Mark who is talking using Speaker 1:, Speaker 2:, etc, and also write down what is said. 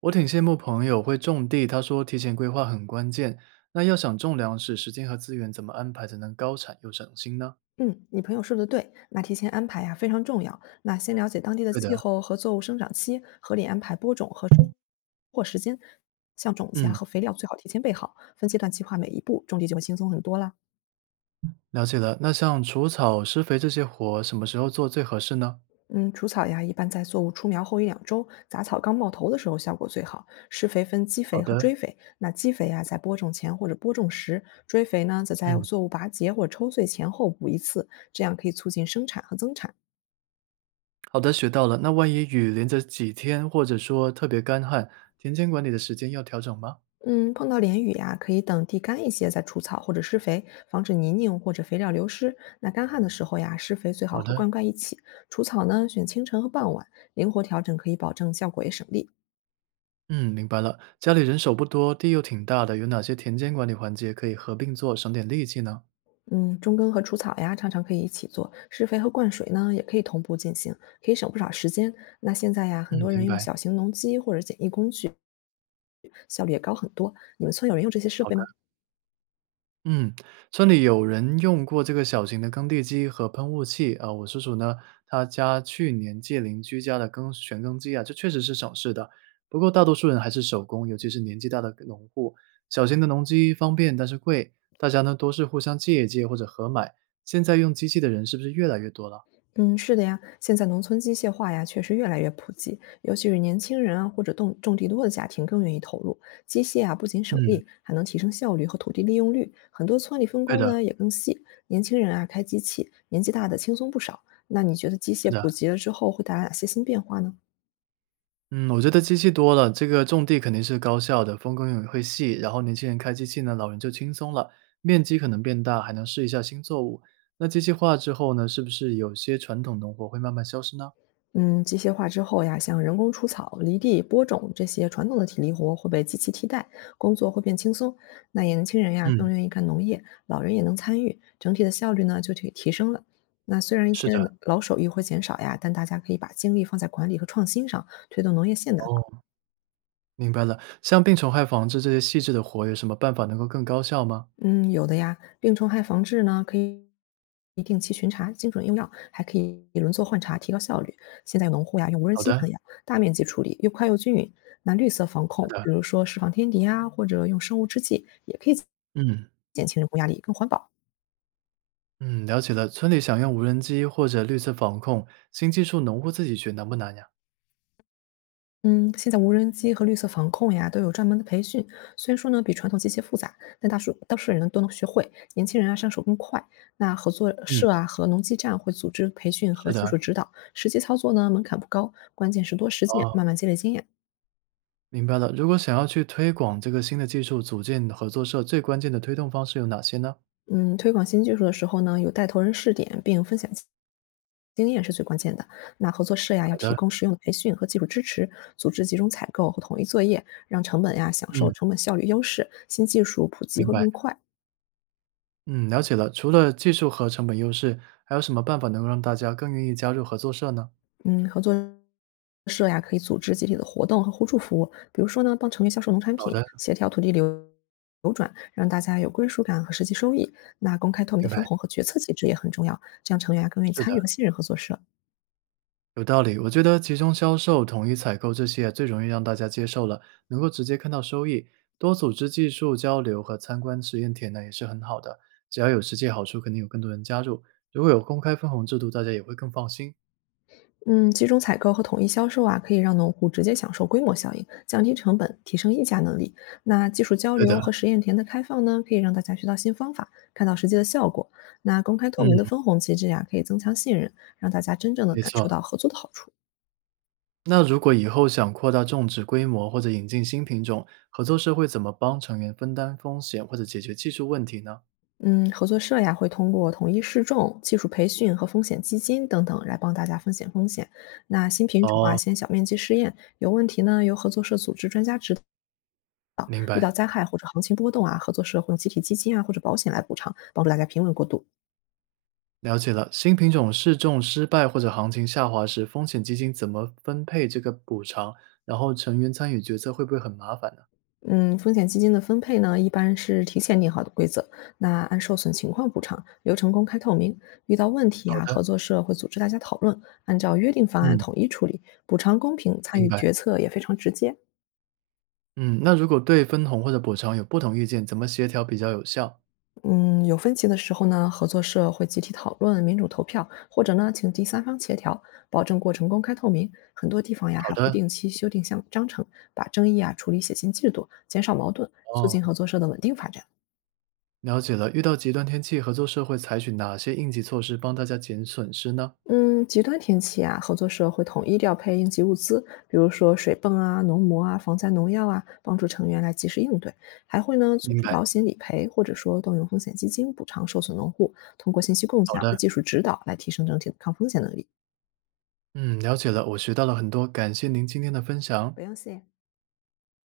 Speaker 1: 我挺羡慕朋友会种地，他说提前规划很关键。那要想种粮食，时间和资源怎么安排才能高产又省心呢？
Speaker 2: 嗯，你朋友说的对，那提前安排呀、非常重要。那先了解当地的
Speaker 1: 对
Speaker 2: 气
Speaker 1: 的，
Speaker 2: 候和作物生长期，合理安排播种和收获时间，像种子呀
Speaker 1: 嗯，
Speaker 2: 和肥料最好提前备好，分阶段计划每一步，种地就会轻松很多啦。
Speaker 1: 了解了。那像除草、施肥这些活，什么时候做最合适呢？
Speaker 2: 嗯，除草呀一般在作物出苗后一两周，杂草刚冒头的时候效果最好。施肥分基
Speaker 1: 好
Speaker 2: 肥和
Speaker 1: 的，
Speaker 2: 追肥，那基肥呀在播种前或者播种时，追肥呢则在
Speaker 1: 嗯，
Speaker 2: 作物拔节或者抽穗前后补一次，这样可以促进生产和增产。
Speaker 1: 好的，学到了。那万一雨连着几天，或者说特别干旱，田间管理的时间要调整吗？
Speaker 2: 嗯，碰到连雨呀、可以等地干一些再除草或者施肥，防止泥泞或者肥料流失。那干旱的时候呀，施肥最好
Speaker 1: 好
Speaker 2: 和
Speaker 1: 的，
Speaker 2: 灌溉一起，除草呢选清晨和傍晚，灵活调整可以保证效果也省力。
Speaker 1: 嗯，明白了。家里人手不多，地又挺大的，有哪些田间管理环节可以合并做，省点力气呢？
Speaker 2: 嗯，中耕和除草呀，常常可以一起做，施肥和灌水呢也可以同步进行，可以省不少时间。那现在呀，很
Speaker 1: 嗯，
Speaker 2: 多
Speaker 1: 明
Speaker 2: 人用
Speaker 1: 白。
Speaker 2: 小型农机或者简易工具，效率也高很多。你们村有人用这些设
Speaker 1: 好
Speaker 2: 备
Speaker 1: 的。
Speaker 2: 吗？
Speaker 1: 嗯，村里有人用过这个小型的耕地机和喷雾器啊。我叔叔呢，他家去年借邻居家的耕旋耕机啊，这确实是省事的。不过大多数人还是手工，尤其是年纪大的农户。小型的农机方便，但是贵，大家呢都是互相借一借或者合买。现在用机器的人是不是越来越多了？
Speaker 2: 嗯，是的呀，现在农村机械化呀，确实越来越普及，尤其是年轻人啊，或者种地多的家庭更愿意投入。机械啊，不仅省
Speaker 1: 嗯，
Speaker 2: 力，还能提升效率和土地利用率。很多村里分
Speaker 1: 对
Speaker 2: 工
Speaker 1: 的，
Speaker 2: 呢也更细，年轻人啊开机器，年纪大的轻松不少。那你觉得机
Speaker 1: 是
Speaker 2: 械
Speaker 1: 的。
Speaker 2: 普及了之后会带来哪些新变化呢？
Speaker 1: 嗯，我觉得机器多了，这个种地肯定是高效的，分工也会细。然后年轻人开机器呢，老人就轻松了，面积可能变大，还能试一下新作物。那机器化之后呢，是不是有些传统农活会慢慢消失呢？
Speaker 2: 嗯，机械化之后呀，像人工除草、犁地、播种这些传统的体力活会被机器替代，工作会变轻松。那年轻人呀更
Speaker 1: 嗯，
Speaker 2: 愿意干农业，老人也能参与，整体的效率呢就提升了。那虽然一
Speaker 1: 是
Speaker 2: 些
Speaker 1: 的，
Speaker 2: 老手艺会减少呀，但大家可以把精力放在管理和创新上，推动农业现代化。
Speaker 1: 哦，明白了。像病虫害防治这些细致的活，有什么办法能够更高效吗？
Speaker 2: 嗯，有的呀。病虫害防治呢，可以定期巡查，精准用药，还可以轮作换查，提高效率。现在有农户呀，用无人
Speaker 1: 好
Speaker 2: 机
Speaker 1: 的，
Speaker 2: 喷药，大面积处理，又快又均匀。那绿色防
Speaker 1: 是
Speaker 2: 控，
Speaker 1: 的，
Speaker 2: 比如说释放天敌呀，或者用生物制剂，也可以
Speaker 1: 嗯。
Speaker 2: 减轻人工压力，更环保。
Speaker 1: 嗯，了解了。村里想用无人机或者绿色防控新技术，农户自己学难不难呀？
Speaker 2: 嗯，现在无人机和绿色防控呀都有专门的培训，虽然说呢比传统机械复杂，但当人呢都能学会，年轻人啊上手更快。那合作
Speaker 1: 嗯，
Speaker 2: 社啊和农机站会组织培训和
Speaker 1: 是
Speaker 2: 技术
Speaker 1: 的，
Speaker 2: 指导，实际操作呢门槛不高，关键是多实践，慢
Speaker 1: 哦，
Speaker 2: 慢积累经验。
Speaker 1: 明白了。如果想要去推广这个新的技术，组建合作社最关键的推动方式有哪些呢？
Speaker 2: 嗯，推广新技术的时候呢，有带头人试点并分享经验是最关键的。那合作社呀
Speaker 1: 好
Speaker 2: 要提
Speaker 1: 的，
Speaker 2: 供实用的培训和技术支持，组织集中采购和统一作业，让成本呀享受
Speaker 1: 嗯，
Speaker 2: 成本效率优势，新技术普及
Speaker 1: 明
Speaker 2: 会
Speaker 1: 白，
Speaker 2: 更快。
Speaker 1: 嗯，了解了。除了技术和成本优势，还有什么办法能够让大家更愿意加入合作社呢？
Speaker 2: 嗯，合作社呀，可以组织集体的活动和互助服务，比如说呢，帮成员销售农产
Speaker 1: 好
Speaker 2: 品，
Speaker 1: 的，
Speaker 2: 协调土地流转，让大家有归属感和实际收益。那公开透明
Speaker 1: 明
Speaker 2: 的
Speaker 1: 白，
Speaker 2: 分红和决策机制也很重要，这样成员啊更愿意
Speaker 1: 是
Speaker 2: 参与
Speaker 1: 的，
Speaker 2: 和信任合作社。
Speaker 1: 有道理。我觉得集中销售、统一采购这些最容易让大家接受了，能够直接看到收益。多组织技术交流和参观实验田呢，也是很好的。只要有实际好处，肯定有更多人加入。如果有公开分红制度，大家也会更放心。
Speaker 2: 嗯，集中采购和统一销售啊，可以让农户直接享受规模效应，降低成本，提升议价能力。那技术交
Speaker 1: 对
Speaker 2: 流
Speaker 1: 的，
Speaker 2: 和实验田的开放呢，可以让大家学到新方法，看到实际的效果。那公开透明
Speaker 1: 嗯，
Speaker 2: 的分红机制呀、可以增强信任，让大家真正的
Speaker 1: 没
Speaker 2: 感
Speaker 1: 错。
Speaker 2: 受到合作的好处。
Speaker 1: 那如果以后想扩大种植规模或者引进新品种，合作社会怎么帮成员分担风险或者解决技术问题呢？
Speaker 2: 嗯，合作社呀会通过统一试种、技术培训和风险基金等等来帮大家分享风险。那新品种啊，
Speaker 1: 哦，
Speaker 2: 先小面积试验，有问题呢由合作社组织专家指导。
Speaker 1: 明
Speaker 2: 遇到
Speaker 1: 白，
Speaker 2: 灾害或者行情波动啊，合作社会用集体基金啊或者保险来补偿，帮助大家平稳过渡。
Speaker 1: 了解了。新品种试种失败或者行情下滑时，风险基金怎么分配这个补偿？然后成员参与决策会不会很麻烦呢？
Speaker 2: 嗯，风险基金的分配呢，一般是提前定好的规则，那按受损情况补偿，流程公开透明。遇到问题
Speaker 1: 好
Speaker 2: 啊，
Speaker 1: 的，
Speaker 2: 合作社会组织大家讨论，按照约定方案
Speaker 1: 嗯，
Speaker 2: 统一处理，补偿公平，参
Speaker 1: 明
Speaker 2: 与
Speaker 1: 白。
Speaker 2: 决策也非常直接。
Speaker 1: 嗯，那如果对分红或者补偿有不同意见，怎么协调比较有效？
Speaker 2: 嗯，有分歧的时候呢，合作社会集体讨论、民主投票，或者呢，请第三方协调，保证过程公开透明。很多地方呀，
Speaker 1: 好
Speaker 2: 还会
Speaker 1: 的，
Speaker 2: 定期修订项章程，把争议啊处理写进制度，减少矛盾，促进合
Speaker 1: 哦，
Speaker 2: 作社的稳定发展。
Speaker 1: 了解了。遇到极端天气，合作社会采取哪些应急措施帮大家减损失呢？
Speaker 2: 嗯，极端天气啊，合作社会统一调配应急物资，比如说水泵啊、农膜啊、防灾农药啊，帮助成员来及时应对。还会呢，组
Speaker 1: 明
Speaker 2: 织保
Speaker 1: 白。
Speaker 2: 险理赔，或者说动用风险基金补偿受损农户，通过信息共
Speaker 1: 好
Speaker 2: 享和
Speaker 1: 的，
Speaker 2: 技术指导来提升整体的抗风险能力。
Speaker 1: 嗯，了解了，我学到了很多，感谢您今天的分享。
Speaker 2: 不用谢。